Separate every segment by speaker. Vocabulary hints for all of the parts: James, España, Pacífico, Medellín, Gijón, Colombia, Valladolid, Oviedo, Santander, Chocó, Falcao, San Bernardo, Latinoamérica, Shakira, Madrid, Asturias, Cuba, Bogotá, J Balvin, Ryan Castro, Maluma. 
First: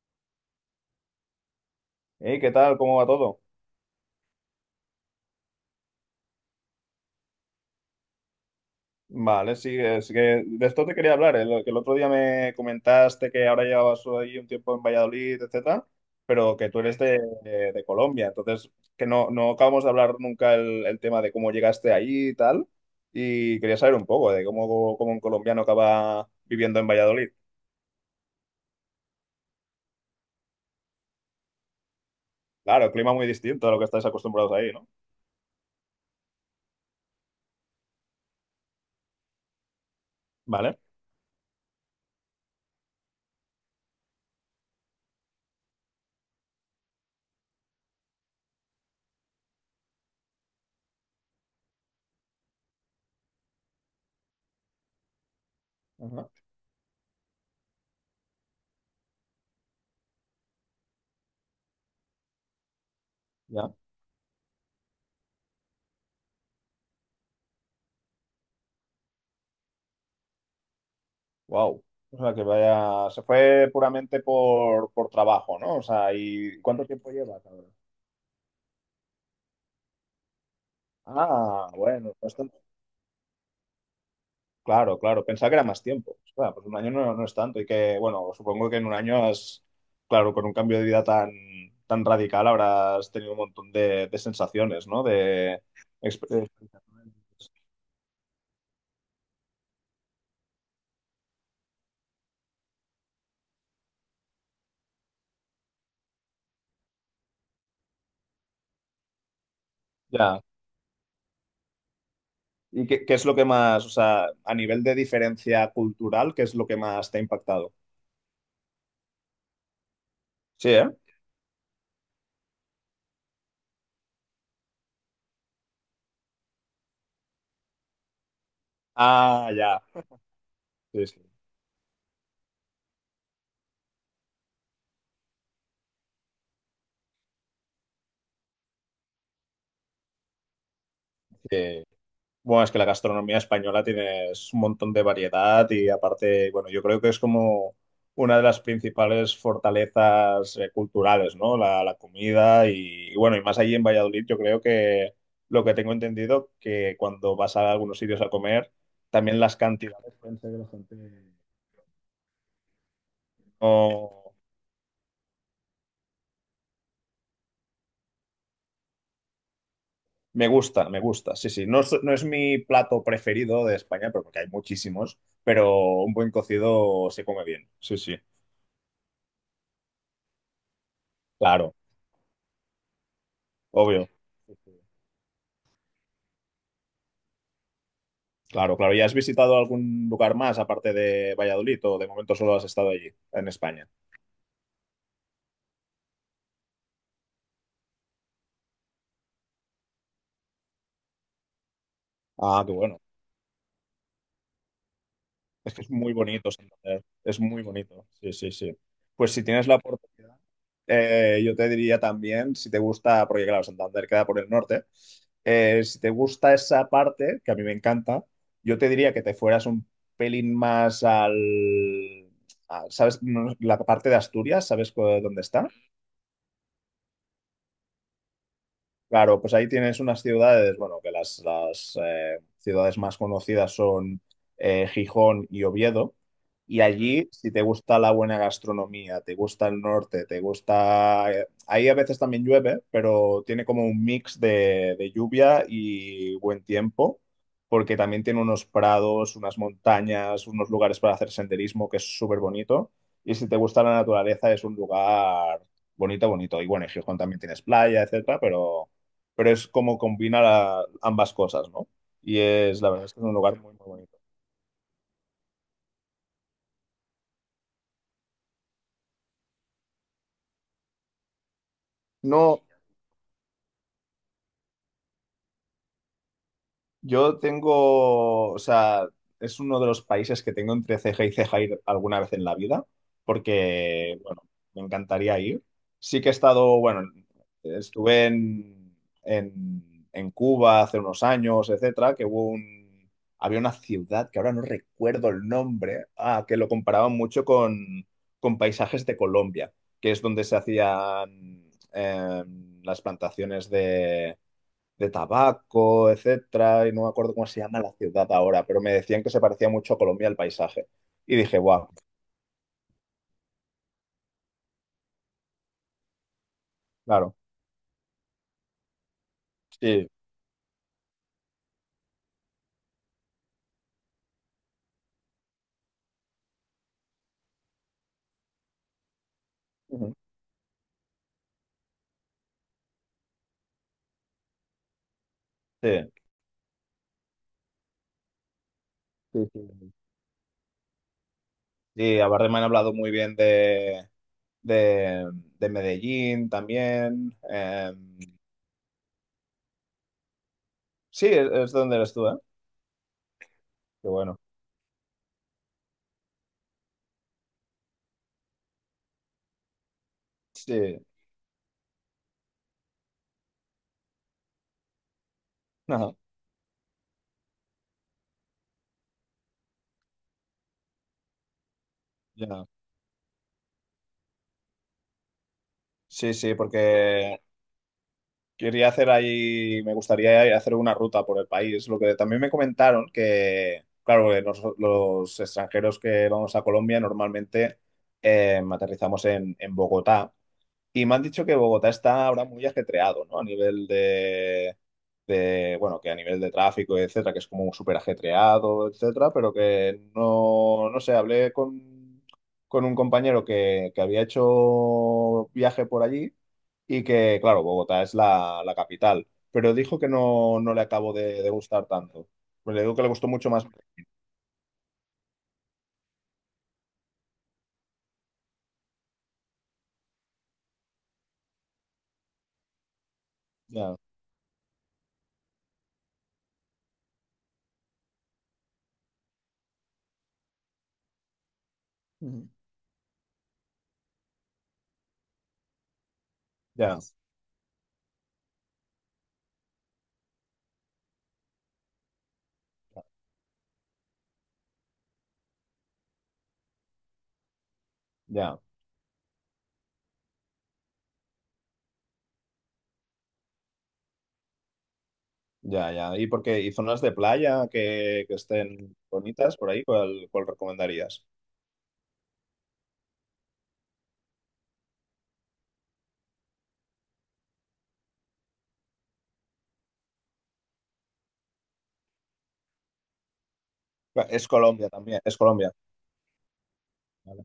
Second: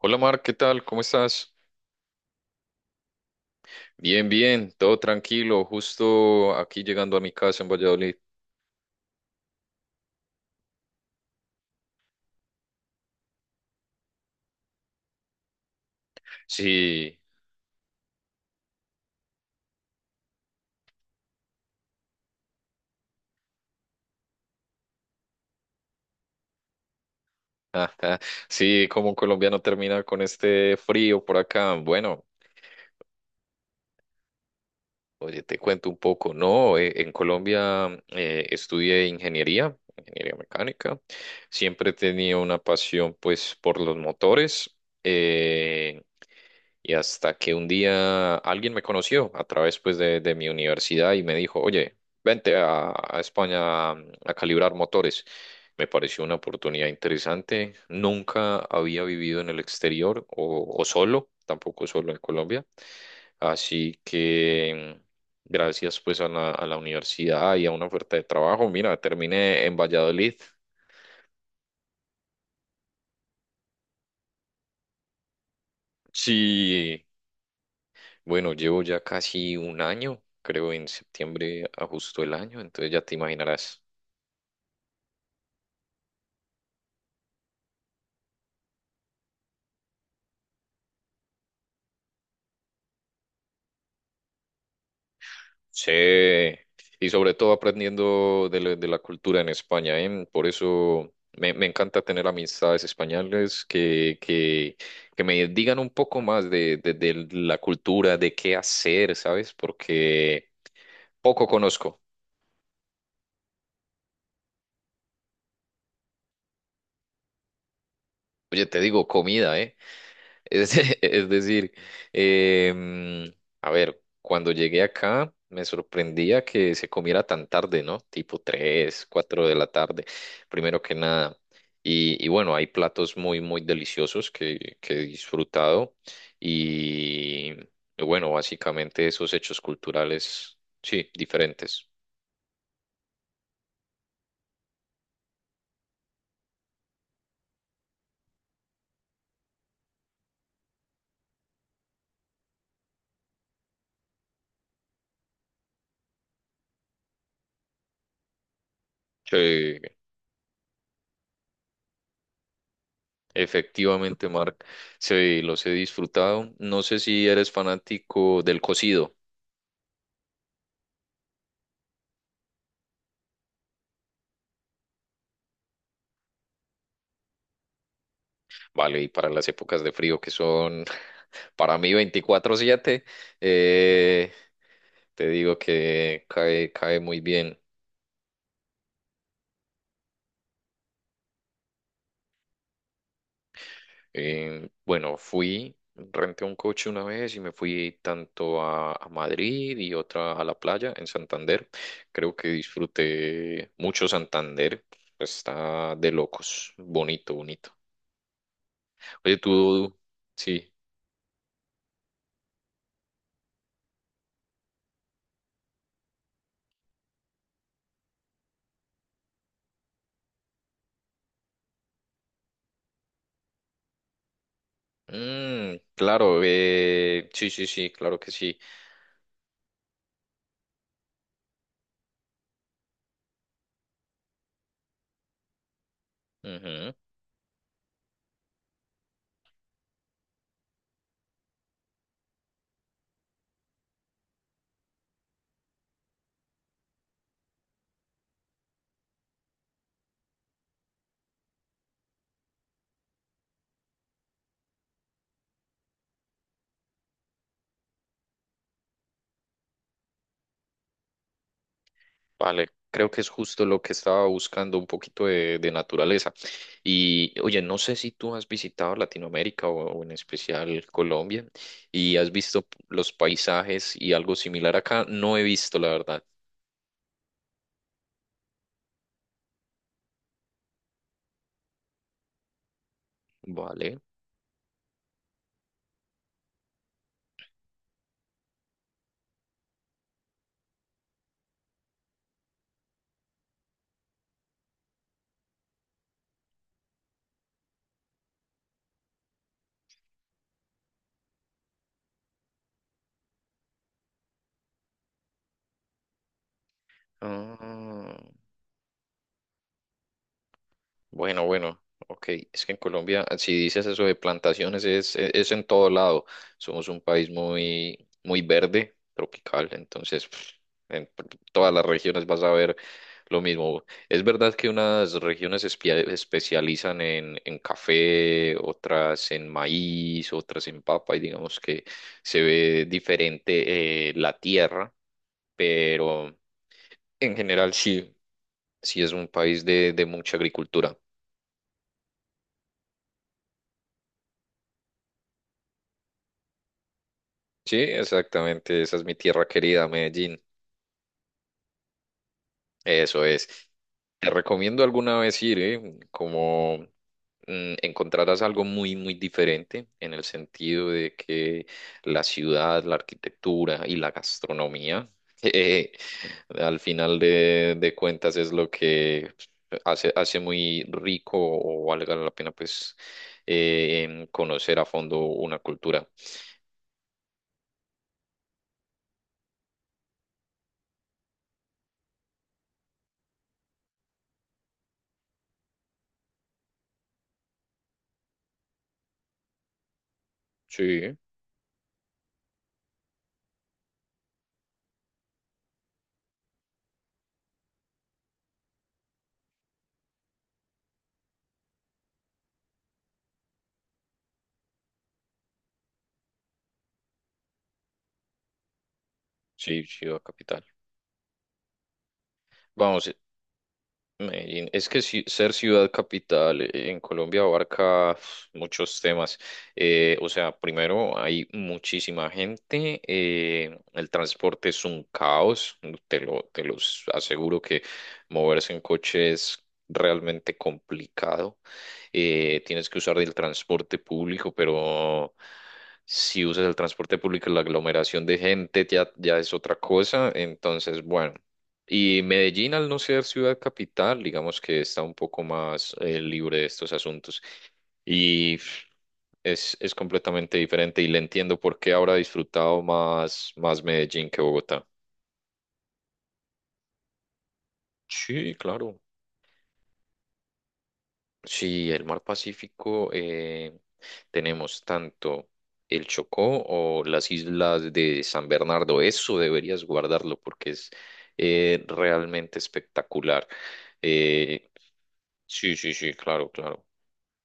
Speaker 1: Hola Mar, ¿qué tal? ¿Cómo estás?
Speaker 2: Hey, ¿qué tal? ¿Cómo va todo?
Speaker 1: Bien, bien, todo tranquilo, justo aquí llegando a mi casa en Valladolid.
Speaker 2: Vale, sí, es que de esto te quería hablar, lo que el otro día me comentaste que ahora llevabas ahí un tiempo en Valladolid, etcétera, pero que tú eres
Speaker 1: Sí,
Speaker 2: de Colombia, entonces que no acabamos de hablar nunca el tema de cómo llegaste ahí y tal, y quería saber un poco de cómo un colombiano acaba viviendo en Valladolid.
Speaker 1: ajá, sí, como un colombiano termina con este frío por acá. Bueno,
Speaker 2: Claro, clima muy distinto a lo que estáis acostumbrados ahí, ¿no?
Speaker 1: oye, te cuento un poco, ¿no? En Colombia estudié ingeniería, ingeniería
Speaker 2: Vale.
Speaker 1: mecánica. Siempre he tenido una pasión, pues, por los motores. Eh, Y hasta que un día alguien me conoció a través pues de mi universidad y me dijo, oye, vente a España a calibrar motores. Me pareció
Speaker 2: Ajá.
Speaker 1: una oportunidad interesante. Nunca había vivido en el exterior o solo, tampoco solo en Colombia.
Speaker 2: Ya.
Speaker 1: Así que gracias pues a la universidad y a una oferta de trabajo. Mira, terminé en Valladolid.
Speaker 2: Wow. O sea, que vaya, se fue puramente por trabajo, ¿no? O sea, ¿y cuánto
Speaker 1: Sí,
Speaker 2: tiempo llevas ahora?
Speaker 1: bueno, llevo ya casi un año, creo en septiembre
Speaker 2: Ah, bueno,
Speaker 1: justo
Speaker 2: no
Speaker 1: el
Speaker 2: es tanto.
Speaker 1: año, entonces ya te imaginarás.
Speaker 2: Claro, claro, pensaba que era más tiempo. Claro, pues un año no es tanto y que, bueno, supongo que en un año has, claro, con un cambio de vida tan, tan radical habrás tenido un montón de sensaciones, ¿no? De exper-
Speaker 1: Sí, y sobre todo aprendiendo de la cultura en España, ¿eh? Por eso me encanta tener amistades españoles que me digan un poco más de la cultura, de qué hacer, ¿sabes?
Speaker 2: ya.
Speaker 1: Porque poco conozco.
Speaker 2: ¿Y qué es lo que más, o sea, a nivel de diferencia cultural, qué es lo que más te ha impactado?
Speaker 1: Oye, te digo, comida, ¿eh?
Speaker 2: Sí,
Speaker 1: Es,
Speaker 2: ¿eh?
Speaker 1: es decir, em, a ver, cuando llegué acá me sorprendía que se comiera tan tarde, ¿no? Tipo tres, 4
Speaker 2: Ah,
Speaker 1: de la
Speaker 2: ya.
Speaker 1: tarde, primero que
Speaker 2: Sí, sí.
Speaker 1: nada. Y bueno, hay platos muy, muy deliciosos que he disfrutado. Y y bueno, básicamente esos hechos culturales, sí,
Speaker 2: Sí.
Speaker 1: diferentes.
Speaker 2: Bueno, es que la gastronomía española tienes un montón de variedad y aparte, bueno, yo creo que es como una de las principales fortalezas culturales, ¿no? La comida y bueno, y más allí en Valladolid, yo creo que lo que tengo entendido, que cuando vas a algunos sitios a comer, también las
Speaker 1: Sí,
Speaker 2: cantidades pueden ser de bastante...
Speaker 1: efectivamente,
Speaker 2: No,
Speaker 1: Mark, sí, los he disfrutado. No sé si eres fanático del cocido.
Speaker 2: me gusta, sí, sí. No, no es mi plato preferido de España, pero porque hay muchísimos, pero un buen cocido se come bien, sí, sí,
Speaker 1: Vale, y para las épocas de frío que son
Speaker 2: claro.
Speaker 1: para mí 24/7
Speaker 2: Obvio.
Speaker 1: eh,
Speaker 2: Sí, sí.
Speaker 1: te digo que cae, cae muy bien.
Speaker 2: Claro, claro. ¿Y has visitado algún lugar más aparte de Valladolid o de momento solo has estado allí, en España?
Speaker 1: Bueno, fui, renté un coche una vez y me fui tanto a Madrid y otra a la playa en Santander. Creo que
Speaker 2: Ah, qué bueno.
Speaker 1: disfruté mucho Santander. Pues
Speaker 2: Es que es
Speaker 1: está de
Speaker 2: muy bonito,
Speaker 1: locos,
Speaker 2: Santander.
Speaker 1: bonito,
Speaker 2: Es muy
Speaker 1: bonito.
Speaker 2: bonito. Sí, sí, sí. Pues
Speaker 1: Oye,
Speaker 2: si tienes la
Speaker 1: tú,
Speaker 2: oportunidad,
Speaker 1: sí.
Speaker 2: yo te diría también, si te gusta, porque claro, Santander queda por el norte, si te gusta esa parte, que a mí me encanta, yo te diría que te fueras un pelín más al... ¿sabes? No, la parte de Asturias, ¿dónde está?
Speaker 1: Mm, claro, sí, sí, sí, claro que sí.
Speaker 2: Claro, pues ahí tienes unas ciudades, bueno, que ciudades más conocidas son Gijón y Oviedo. Y
Speaker 1: Ujú.
Speaker 2: allí, si te gusta la buena gastronomía, te gusta el norte, te gusta... ahí a veces también llueve, pero tiene como un mix de lluvia y buen tiempo, porque también tiene unos prados, unas montañas, unos lugares para hacer senderismo, que es súper bonito. Y si te gusta la naturaleza, es un lugar bonito, bonito. Y bueno, en Gijón también tienes playa, etcétera, pero es como combina ambas cosas, ¿no? Y
Speaker 1: Vale,
Speaker 2: es, la verdad,
Speaker 1: creo
Speaker 2: es
Speaker 1: que
Speaker 2: que es
Speaker 1: es
Speaker 2: un lugar
Speaker 1: justo
Speaker 2: muy,
Speaker 1: lo
Speaker 2: muy
Speaker 1: que
Speaker 2: bonito.
Speaker 1: estaba buscando, un poquito de naturaleza. Y oye, no sé si tú has visitado Latinoamérica o en especial Colombia y has
Speaker 2: No,
Speaker 1: visto los paisajes y algo similar acá. No he visto, la verdad.
Speaker 2: yo tengo, o sea, es uno de los países que tengo entre ceja y ceja ir alguna vez en la vida,
Speaker 1: Vale.
Speaker 2: porque, bueno, me encantaría ir. Sí que he estado, bueno, estuve en Cuba hace unos años, etcétera, que había una ciudad que ahora no recuerdo el nombre, ah, que lo comparaban mucho con paisajes de Colombia, que es donde se hacían las plantaciones de tabaco, etcétera, y no me acuerdo cómo se llama la
Speaker 1: Ah.
Speaker 2: ciudad ahora, pero me decían que se parecía mucho a Colombia el paisaje. Y
Speaker 1: Bueno,
Speaker 2: dije,
Speaker 1: bueno,
Speaker 2: wow,
Speaker 1: ok. Es que en Colombia, si dices eso de plantaciones, es en todo lado. Somos un país
Speaker 2: claro,
Speaker 1: muy, muy verde, tropical,
Speaker 2: sí,
Speaker 1: entonces en p- todas las regiones vas a ver lo mismo. Es verdad que unas regiones especializan en café, otras en
Speaker 2: ujú,
Speaker 1: maíz, otras en papa, y digamos que se ve diferente la tierra,
Speaker 2: sí,
Speaker 1: pero en general sí, sí es un
Speaker 2: sí, sí.
Speaker 1: país de mucha agricultura.
Speaker 2: Sí, aparte me han hablado muy bien de, de Medellín también.
Speaker 1: Sí, exactamente. Esa es mi tierra querida, Medellín.
Speaker 2: Sí, es donde eres tú, ¿eh?
Speaker 1: Eso es.
Speaker 2: Qué
Speaker 1: Te
Speaker 2: bueno.
Speaker 1: recomiendo alguna vez ir, ¿eh? Como encontrarás algo muy, muy diferente en el sentido
Speaker 2: Sí,
Speaker 1: de que la ciudad, la arquitectura y la gastronomía, eh,
Speaker 2: ajá,
Speaker 1: al final de cuentas es lo que hace, hace muy rico o valga la pena,
Speaker 2: ya.
Speaker 1: pues, conocer a fondo una cultura.
Speaker 2: Sí, sí, porque quería hacer ahí, me gustaría hacer una ruta por el país. Lo que también me comentaron que, claro, que los extranjeros que vamos a Colombia normalmente aterrizamos en Bogotá y me
Speaker 1: Sí,
Speaker 2: han dicho que Bogotá está ahora muy ajetreado, ¿no? A nivel de, bueno, que a nivel de tráfico, etcétera, que es como súper ajetreado, etcétera, pero que no, no sé, hablé con un compañero que había hecho viaje por allí y que, claro, Bogotá es la capital, pero
Speaker 1: sí,
Speaker 2: dijo que
Speaker 1: ciudad
Speaker 2: no,
Speaker 1: capital.
Speaker 2: no le acabó de gustar tanto. Pues le digo que le
Speaker 1: Vamos.
Speaker 2: gustó mucho más.
Speaker 1: Medellín. Es que ser ciudad capital en Colombia abarca uf, muchos temas. O sea, primero hay muchísima gente,
Speaker 2: Ya,
Speaker 1: el transporte es un caos, te lo, te los aseguro que moverse en coche es realmente complicado.
Speaker 2: ujú,
Speaker 1: Tienes que usar el transporte público, pero si usas el
Speaker 2: ya,
Speaker 1: transporte público, la aglomeración de gente ya, ya es otra cosa. Entonces, bueno. Y Medellín, al no ser ciudad capital, digamos que está un poco más libre de estos asuntos. Y
Speaker 2: ya,
Speaker 1: es completamente diferente y le entiendo por qué habrá disfrutado más, más Medellín que Bogotá.
Speaker 2: ya, ya. ¿Y porque ¿y zonas de playa que
Speaker 1: Sí,
Speaker 2: estén
Speaker 1: claro.
Speaker 2: bonitas por ahí? ¿Cuál recomendarías?
Speaker 1: Sí, el mar Pacífico tenemos tanto el Chocó o las islas de San Bernardo. Eso deberías guardarlo porque es realmente espectacular.
Speaker 2: Bueno, es
Speaker 1: Eh,
Speaker 2: Colombia también, es Colombia.
Speaker 1: sí, sí, sí, claro, claro.
Speaker 2: Vale,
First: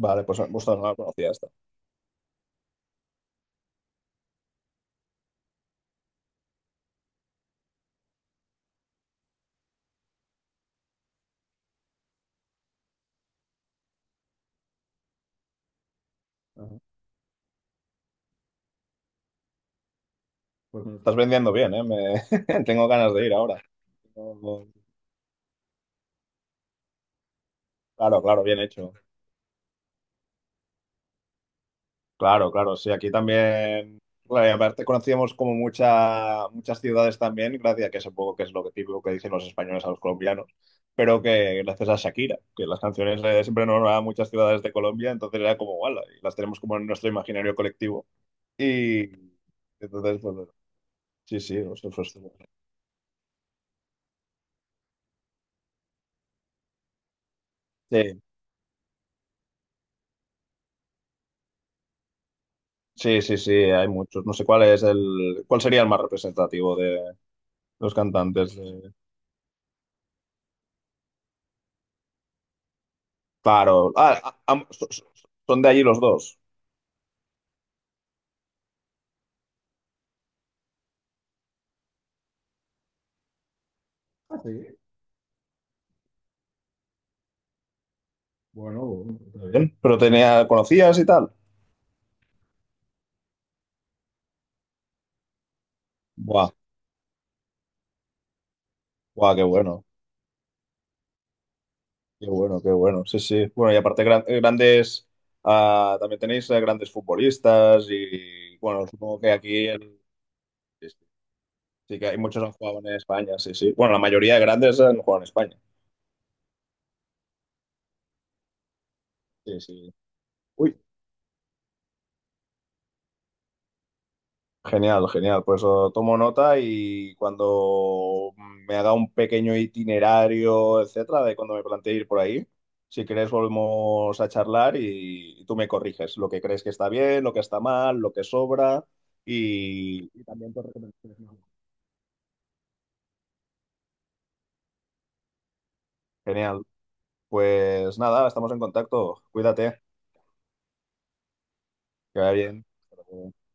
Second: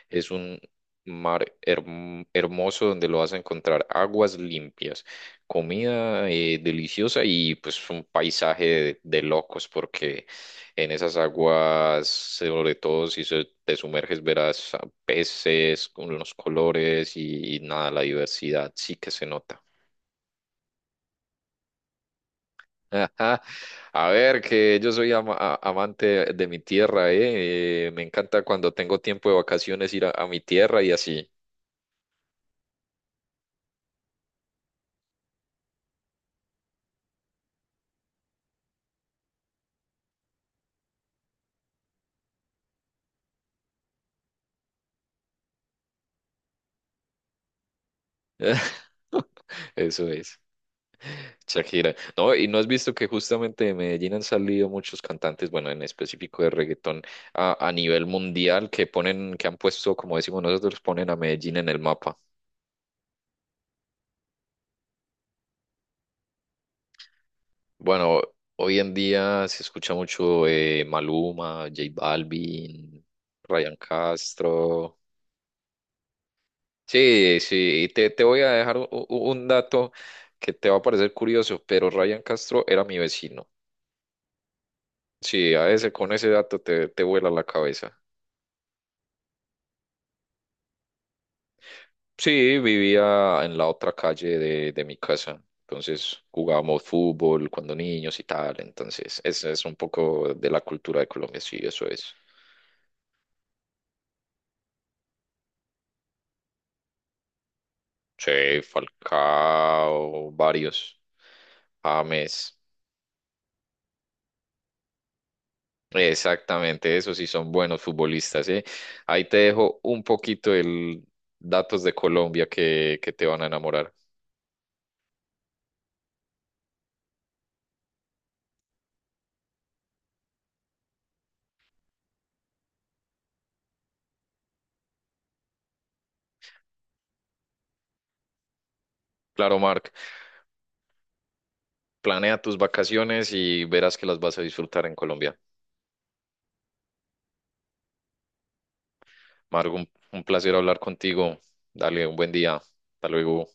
Speaker 2: vale,
Speaker 1: Es
Speaker 2: pues
Speaker 1: un
Speaker 2: justo no la conocía
Speaker 1: mar
Speaker 2: esta.
Speaker 1: hermoso donde lo vas a encontrar aguas limpias, comida deliciosa y pues un paisaje de locos porque en esas aguas, sobre todo si te sumerges, verás peces con los
Speaker 2: Ajá.
Speaker 1: colores y nada, la diversidad sí que se nota.
Speaker 2: Pues me estás vendiendo bien, ¿eh? Me- tengo ganas de ir
Speaker 1: Ajá.
Speaker 2: ahora.
Speaker 1: A
Speaker 2: No-
Speaker 1: ver,
Speaker 2: no-
Speaker 1: que yo soy amante de mi tierra, ¿eh? Me
Speaker 2: claro,
Speaker 1: encanta
Speaker 2: claro, bien
Speaker 1: cuando
Speaker 2: hecho.
Speaker 1: tengo tiempo de vacaciones ir a mi tierra y así.
Speaker 2: Claro, claro, sí, aquí también, claro, y aparte conocíamos como mucha, muchas ciudades también, gracias a que supongo que es lo que típico que dicen los españoles a los colombianos, pero que gracias a Shakira, que las canciones siempre nos a muchas ciudades de Colombia, entonces era como, "Guala", y las tenemos como en nuestro imaginario colectivo. Y
Speaker 1: Eso
Speaker 2: entonces, pues,
Speaker 1: es,
Speaker 2: bueno, sí, sí, o sea,
Speaker 1: Shakira.
Speaker 2: pues,
Speaker 1: No, y no has visto que justamente de Medellín han salido muchos cantantes, bueno, en específico de reggaetón a nivel
Speaker 2: sí,
Speaker 1: mundial que ponen, que han puesto, como decimos nosotros, ponen a Medellín en el mapa.
Speaker 2: sí, sí, sí, hay muchos. No sé cuál es el, cuál sería el más representativo de los
Speaker 1: Bueno,
Speaker 2: cantantes.
Speaker 1: hoy en
Speaker 2: De-
Speaker 1: día se escucha mucho Maluma, J Balvin, Ryan
Speaker 2: claro, ah, ah, am- so-
Speaker 1: Castro.
Speaker 2: so- son de allí los dos.
Speaker 1: Sí, sí, y te voy a dejar un dato que te va a parecer curioso, pero Ryan Castro era mi vecino.
Speaker 2: Ah, sí.
Speaker 1: Sí, a ese, con ese dato te, te vuela la cabeza.
Speaker 2: Bueno, bueno, está bien. Pero tenía, ¿conocías y tal?
Speaker 1: Sí, vivía en la otra calle de mi casa. Entonces
Speaker 2: Buah,
Speaker 1: jugábamos fútbol cuando niños y tal. Entonces,
Speaker 2: buah, qué
Speaker 1: ese es un
Speaker 2: bueno,
Speaker 1: poco de la cultura de Colombia, sí, eso es.
Speaker 2: qué bueno, qué bueno. Sí, sí. Bueno, y aparte grandes, ah, también tenéis grandes futbolistas y
Speaker 1: Sí,
Speaker 2: bueno, supongo que aquí en-
Speaker 1: Falcao,
Speaker 2: sí, sí,
Speaker 1: varios,
Speaker 2: sí que hay muchos que han
Speaker 1: James.
Speaker 2: jugado en España, sí, sí. Bueno, la mayoría de grandes han jugado en España.
Speaker 1: Exactamente, esos sí son buenos futbolistas, ¿eh? Ahí te
Speaker 2: Sí,
Speaker 1: dejo
Speaker 2: sí.
Speaker 1: un poquito
Speaker 2: Uy,
Speaker 1: el datos de Colombia que te van a enamorar.
Speaker 2: genial, genial. Pues oh, tomo nota y cuando me haga un pequeño itinerario, etcétera, de cuando me planteé ir por ahí, si quieres volvemos a charlar y tú me corriges lo que crees que está bien, lo que está mal, lo que sobra
Speaker 1: Claro, Marc.
Speaker 2: y también tus recomendaciones. ¿No?
Speaker 1: Planea tus vacaciones y verás que las vas a disfrutar en Colombia.
Speaker 2: Genial. Pues nada, estamos en contacto.
Speaker 1: Margo,
Speaker 2: Cuídate,
Speaker 1: un placer hablar contigo. Dale un
Speaker 2: que
Speaker 1: buen
Speaker 2: vaya
Speaker 1: día.
Speaker 2: bien. Hasta
Speaker 1: Hasta
Speaker 2: luego.
Speaker 1: luego.